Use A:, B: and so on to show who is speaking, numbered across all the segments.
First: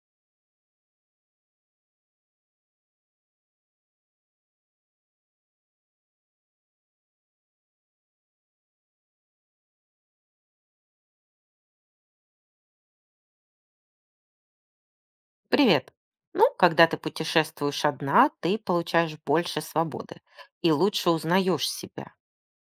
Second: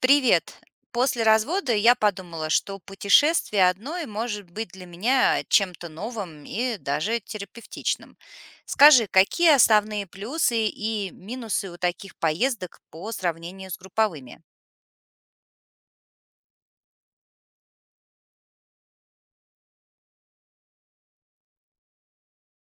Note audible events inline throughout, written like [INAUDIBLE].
A: Привет. После развода я подумала, что путешествие одной может быть для меня чем-то новым и даже терапевтичным. Скажи, какие основные плюсы и минусы у таких поездок по сравнению с групповыми?
B: Привет. Ну, когда ты путешествуешь одна, ты получаешь больше свободы и лучше узнаешь себя.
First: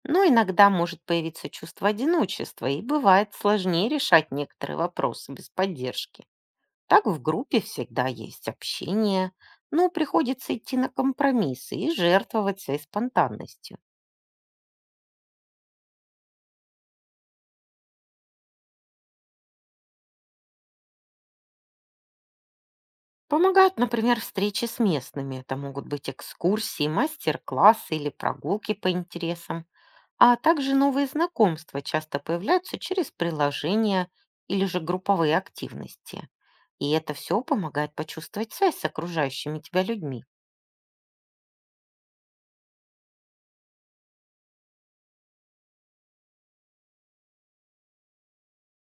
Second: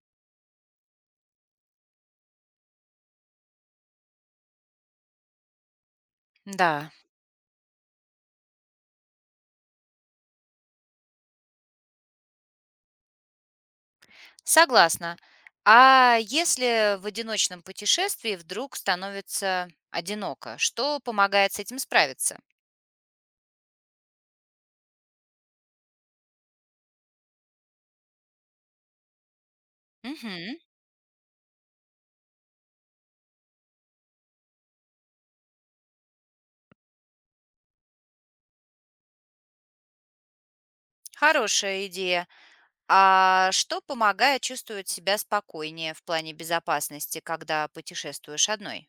B: Но иногда может появиться чувство одиночества, и бывает сложнее решать некоторые вопросы без поддержки.
A: Да,
B: Так в группе всегда есть общение, но приходится идти на компромиссы и жертвовать своей спонтанностью.
A: согласна. А если в одиночном путешествии вдруг становится одиноко, что помогает с этим справиться?
B: Помогают, например, встречи с местными. Это могут быть экскурсии, мастер-классы или прогулки по интересам. А
A: Мгм.
B: также новые знакомства часто появляются через приложения или же групповые активности. И это все помогает почувствовать связь с окружающими тебя людьми.
A: Хорошая идея. А что помогает чувствовать себя спокойнее в плане безопасности, когда путешествуешь одной?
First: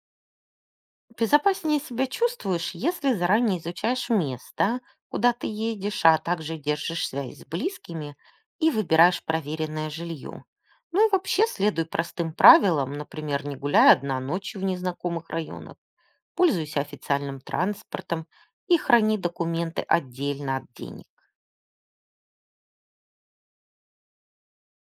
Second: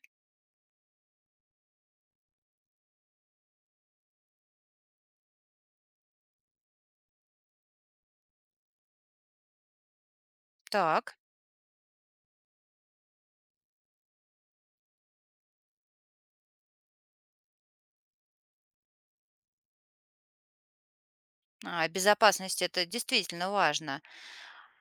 B: Безопаснее себя чувствуешь, если заранее изучаешь место, куда ты едешь, а также держишь связь с близкими и выбираешь проверенное жилье. Ну и
A: Так,
B: вообще следуй простым правилам, например, не гуляй одна ночью в незнакомых районах, пользуйся официальным транспортом и храни документы отдельно от денег.
A: а, безопасность это действительно важно.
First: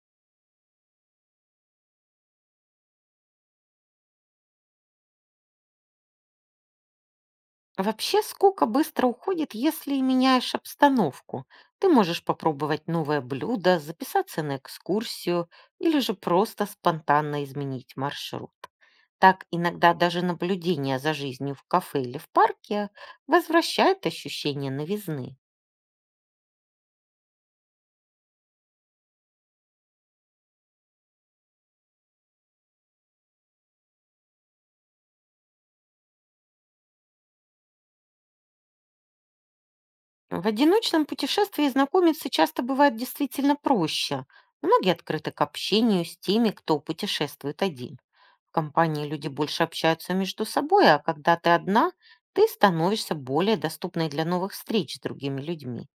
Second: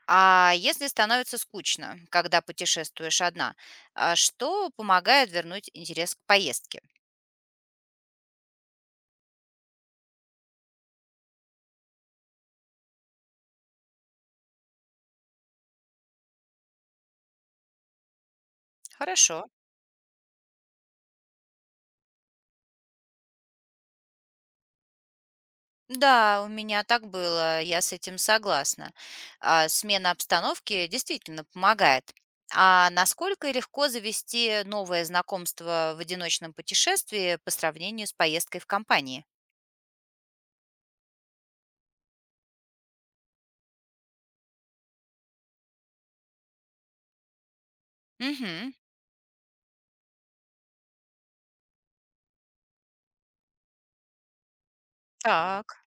A: А если становится скучно, когда путешествуешь одна, а что помогает вернуть интерес к поездке?
B: Вообще скука быстро уходит, если меняешь обстановку. Ты можешь попробовать новое блюдо, записаться на экскурсию или же просто спонтанно изменить маршрут.
A: Хорошо.
B: Так иногда даже наблюдение за жизнью в кафе или в парке возвращает ощущение новизны.
A: Да, у меня так было, я с этим согласна. А, смена обстановки действительно помогает. А насколько легко завести новое знакомство в одиночном путешествии по сравнению с поездкой в компании?
B: В одиночном путешествии знакомиться часто бывает действительно проще. Многие открыты к общению с теми, кто путешествует один. В
A: Угу,
B: компании люди больше общаются между собой, а когда ты одна, ты становишься более доступной для новых встреч с другими
A: так.
B: людьми.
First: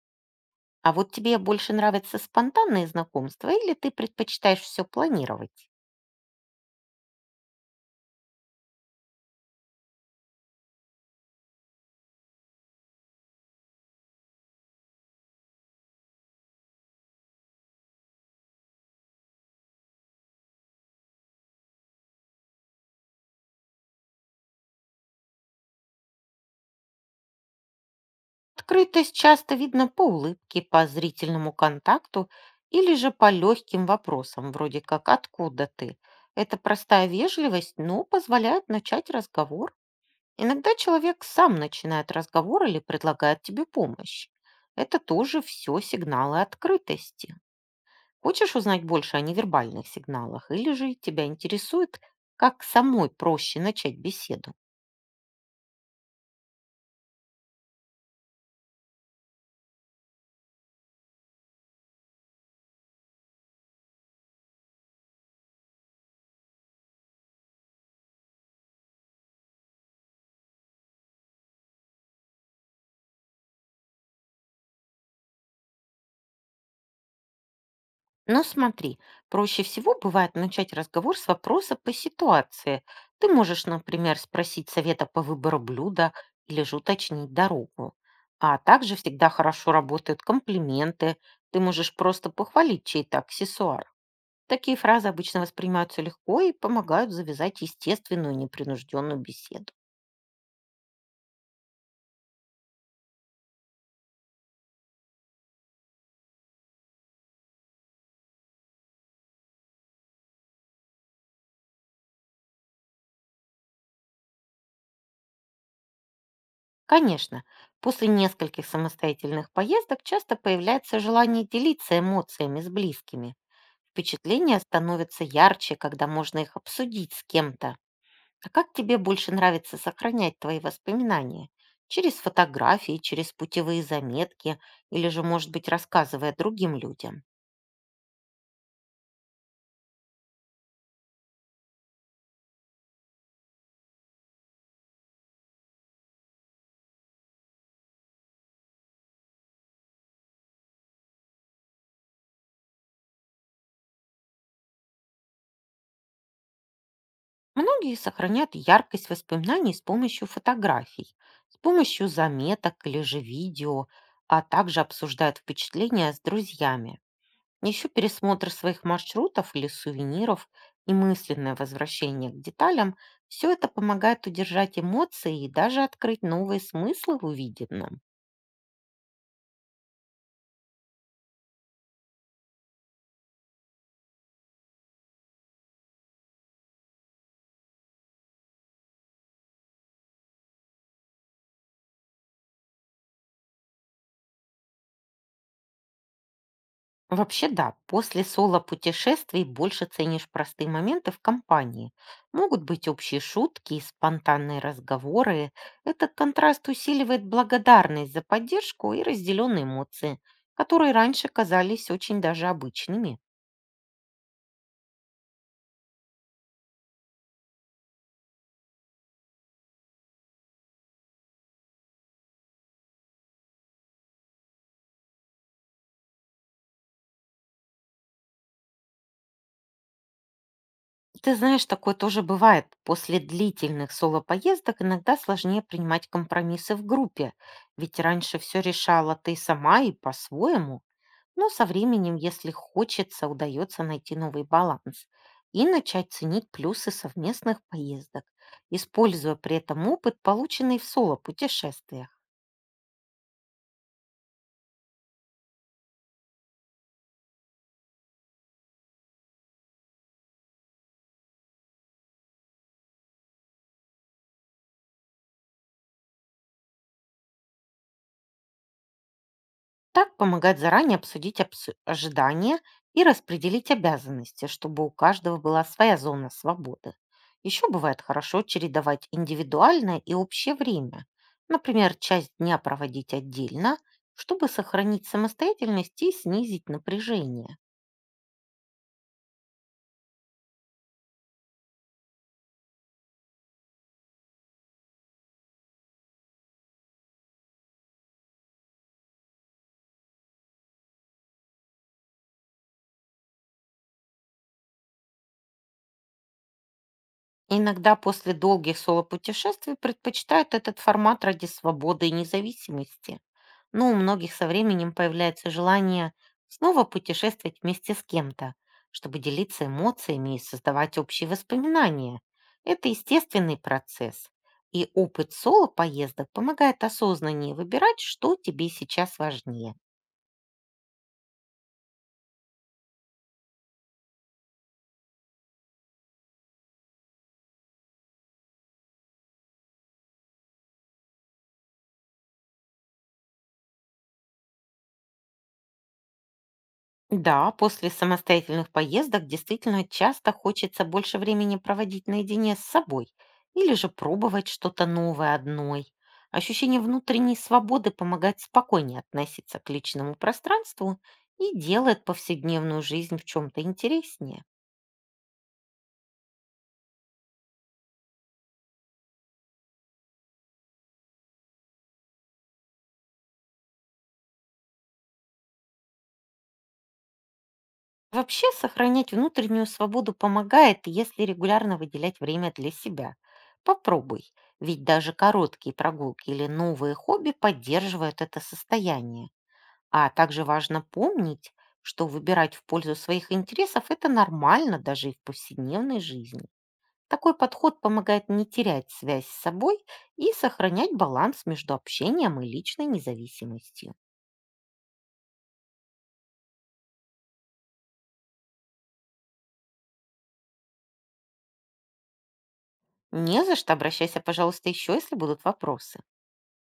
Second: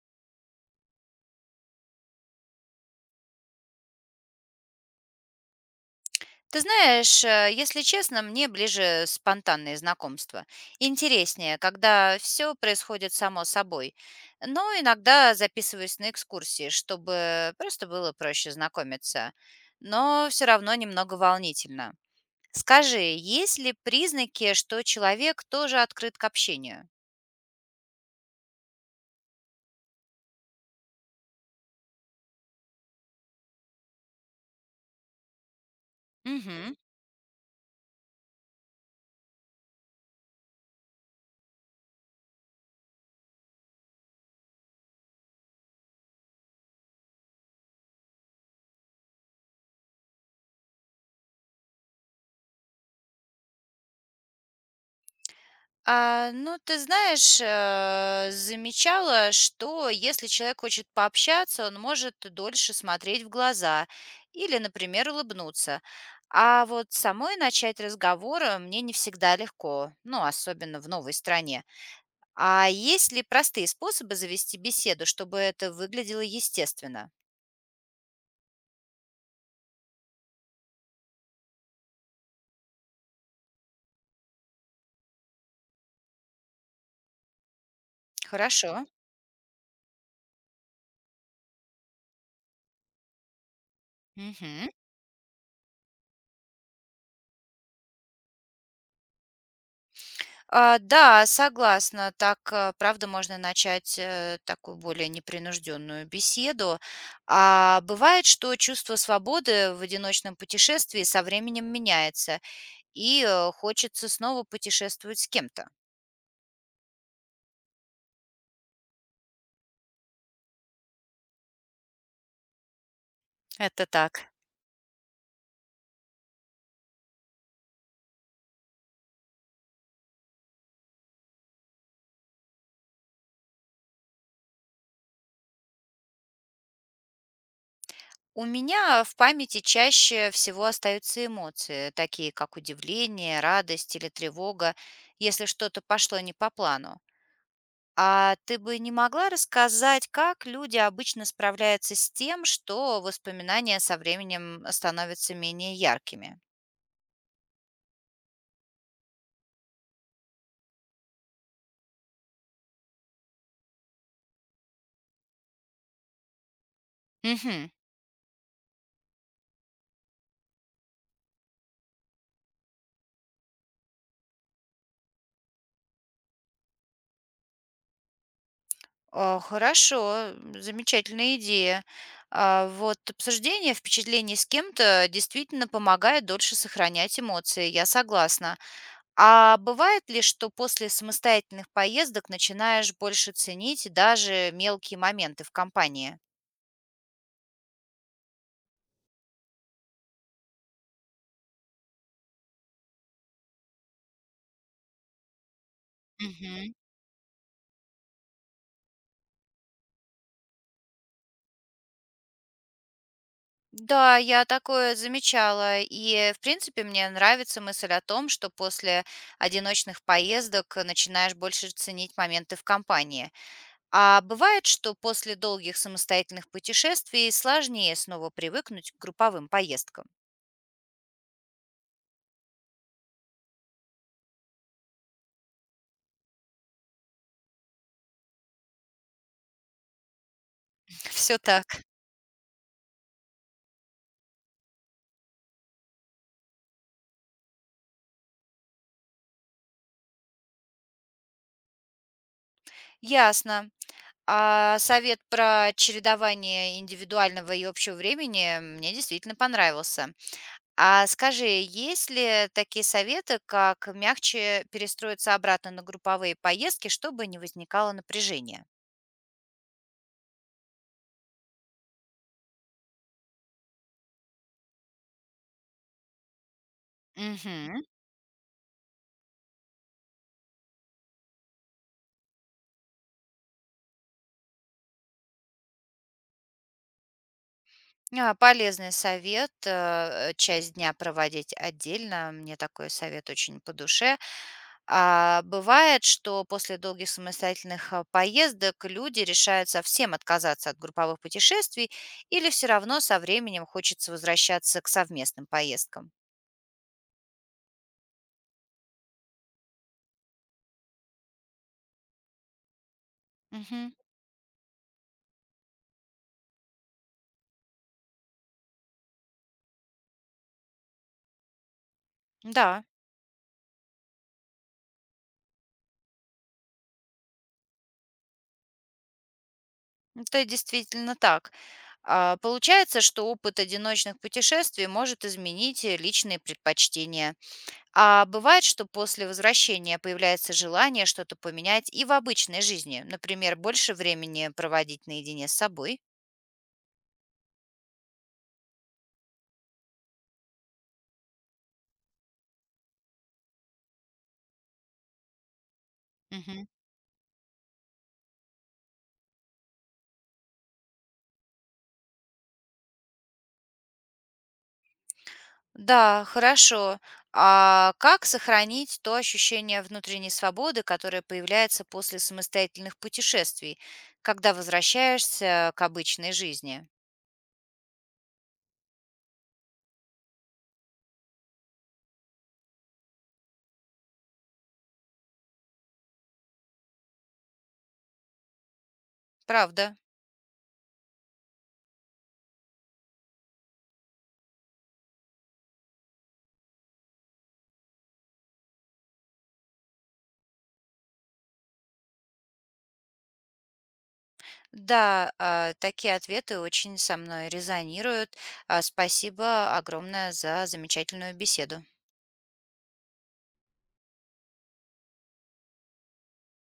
B: А вот тебе больше нравятся спонтанные знакомства или ты предпочитаешь все планировать?
A: Ты знаешь, если честно, мне ближе спонтанные знакомства. Интереснее, когда все происходит само собой. Но иногда записываюсь на экскурсии, чтобы просто было проще знакомиться. Но все равно немного волнительно. Скажи, есть ли признаки, что человек тоже открыт к общению?
B: Открытость часто видно по улыбке, по зрительному контакту или же по легким вопросам, вроде как «откуда ты?». Это
A: Мгм.
B: простая вежливость, но позволяет начать разговор. Иногда человек сам начинает разговор или предлагает тебе помощь. Это тоже все сигналы открытости. Хочешь узнать больше о невербальных сигналах или же тебя интересует, как самой проще начать беседу?
A: А, ну, ты знаешь, замечала, что если человек хочет пообщаться, он может дольше смотреть в глаза или, например, улыбнуться. А вот самой начать разговор, мне не всегда легко, ну, особенно в новой стране. А есть ли простые способы завести беседу, чтобы это выглядело естественно?
B: Но смотри, проще всего бывает начать разговор с вопроса по ситуации. Ты можешь, например, спросить совета по выбору блюда или же уточнить дорогу. А
A: Хорошо.
B: также всегда хорошо работают комплименты. Ты можешь просто похвалить чей-то аксессуар.
A: Мгм.
B: Такие фразы обычно воспринимаются легко и помогают завязать естественную непринужденную беседу.
A: А, да, согласна. Так, правда, можно начать такую более непринужденную беседу. А бывает, что чувство свободы в одиночном путешествии со временем меняется, и хочется снова путешествовать с кем-то.
B: Конечно, после нескольких самостоятельных поездок часто появляется желание делиться эмоциями с близкими.
A: Это так.
B: Впечатления становятся ярче, когда можно их обсудить с кем-то. А как тебе больше нравится сохранять твои воспоминания? Через фотографии, через путевые заметки или же, может быть, рассказывая другим людям?
A: У меня в памяти чаще всего остаются эмоции, такие как удивление, радость или тревога, если что-то пошло не по плану. А ты бы не могла рассказать, как люди обычно справляются с тем, что воспоминания со временем становятся менее яркими?
B: Многие сохраняют яркость воспоминаний с помощью фотографий, с помощью заметок или же видео, а также обсуждают впечатления с друзьями.
A: Мгм.
B: Еще пересмотр своих маршрутов или сувениров и мысленное возвращение к деталям — все это помогает удержать эмоции и даже открыть новые смыслы в увиденном.
A: А, хорошо, замечательная идея. А, вот обсуждение впечатлений с кем-то действительно помогает дольше сохранять эмоции, я согласна. А бывает ли, что после самостоятельных поездок начинаешь больше ценить даже мелкие моменты в компании?
B: Вообще да, после соло-путешествий больше ценишь простые моменты в компании. Могут быть общие шутки и спонтанные разговоры. Этот контраст усиливает благодарность за поддержку и разделенные эмоции, которые раньше казались очень даже обычными.
A: Да, я такое замечала. И, в принципе, мне нравится мысль о том, что после одиночных поездок начинаешь больше ценить моменты в компании. А бывает, что после долгих самостоятельных путешествий сложнее снова привыкнуть к групповым поездкам.
B: Ты знаешь, такое тоже бывает. После длительных соло-поездок иногда сложнее принимать компромиссы в группе, ведь раньше все решала ты сама и по-своему,
A: [LAUGHS] Все
B: но
A: так.
B: со временем, если хочется, удается найти новый баланс и начать ценить плюсы совместных поездок, используя при этом опыт, полученный в соло-путешествиях.
A: Ясно. А совет про чередование индивидуального и общего времени мне действительно понравился. А скажи, есть ли такие советы, как мягче перестроиться обратно на групповые поездки, чтобы не возникало напряжения?
B: Так помогает заранее обсудить ожидания и распределить обязанности, чтобы у каждого была своя зона свободы. Еще
A: Мгм.
B: бывает хорошо чередовать индивидуальное и общее время. Например, часть дня проводить отдельно, чтобы сохранить самостоятельность и снизить напряжение.
A: А, полезный совет, часть дня проводить отдельно, мне такой совет очень по душе. А, бывает, что после долгих самостоятельных поездок люди решают совсем отказаться от групповых путешествий или все равно со временем хочется возвращаться к совместным поездкам?
B: Иногда после долгих соло-путешествий предпочитают этот формат ради свободы и независимости. Но
A: Мгм.
B: у многих со временем появляется желание снова путешествовать вместе с кем-то, чтобы делиться эмоциями и создавать общие воспоминания.
A: Да,
B: Это естественный процесс. И опыт соло-поездок помогает осознаннее выбирать, что тебе сейчас важнее.
A: это действительно так. А, получается, что опыт одиночных путешествий может изменить личные предпочтения. А бывает, что после возвращения появляется желание что-то поменять и в обычной жизни, например, больше времени проводить наедине с собой.
B: Да, после самостоятельных поездок действительно часто хочется больше времени проводить наедине с собой или же пробовать что-то новое одной.
A: Мгм.
B: Ощущение внутренней свободы помогает спокойнее относиться к личному пространству и делает повседневную жизнь в чем-то интереснее.
A: Да, хорошо. А как сохранить то ощущение внутренней свободы, которое появляется после самостоятельных путешествий, когда возвращаешься к обычной жизни?
B: Вообще сохранять внутреннюю свободу помогает, если регулярно выделять время для себя. Попробуй, ведь даже короткие прогулки или новые хобби поддерживают это состояние.
A: Правда.
B: А также важно помнить, что выбирать в пользу своих интересов — это нормально даже и в повседневной жизни. Такой подход помогает не терять связь с собой и сохранять баланс между общением и личной независимостью.
A: Да, такие ответы очень со мной резонируют. А, спасибо огромное за замечательную беседу.
B: Не за что, обращайся, пожалуйста, еще, если будут вопросы.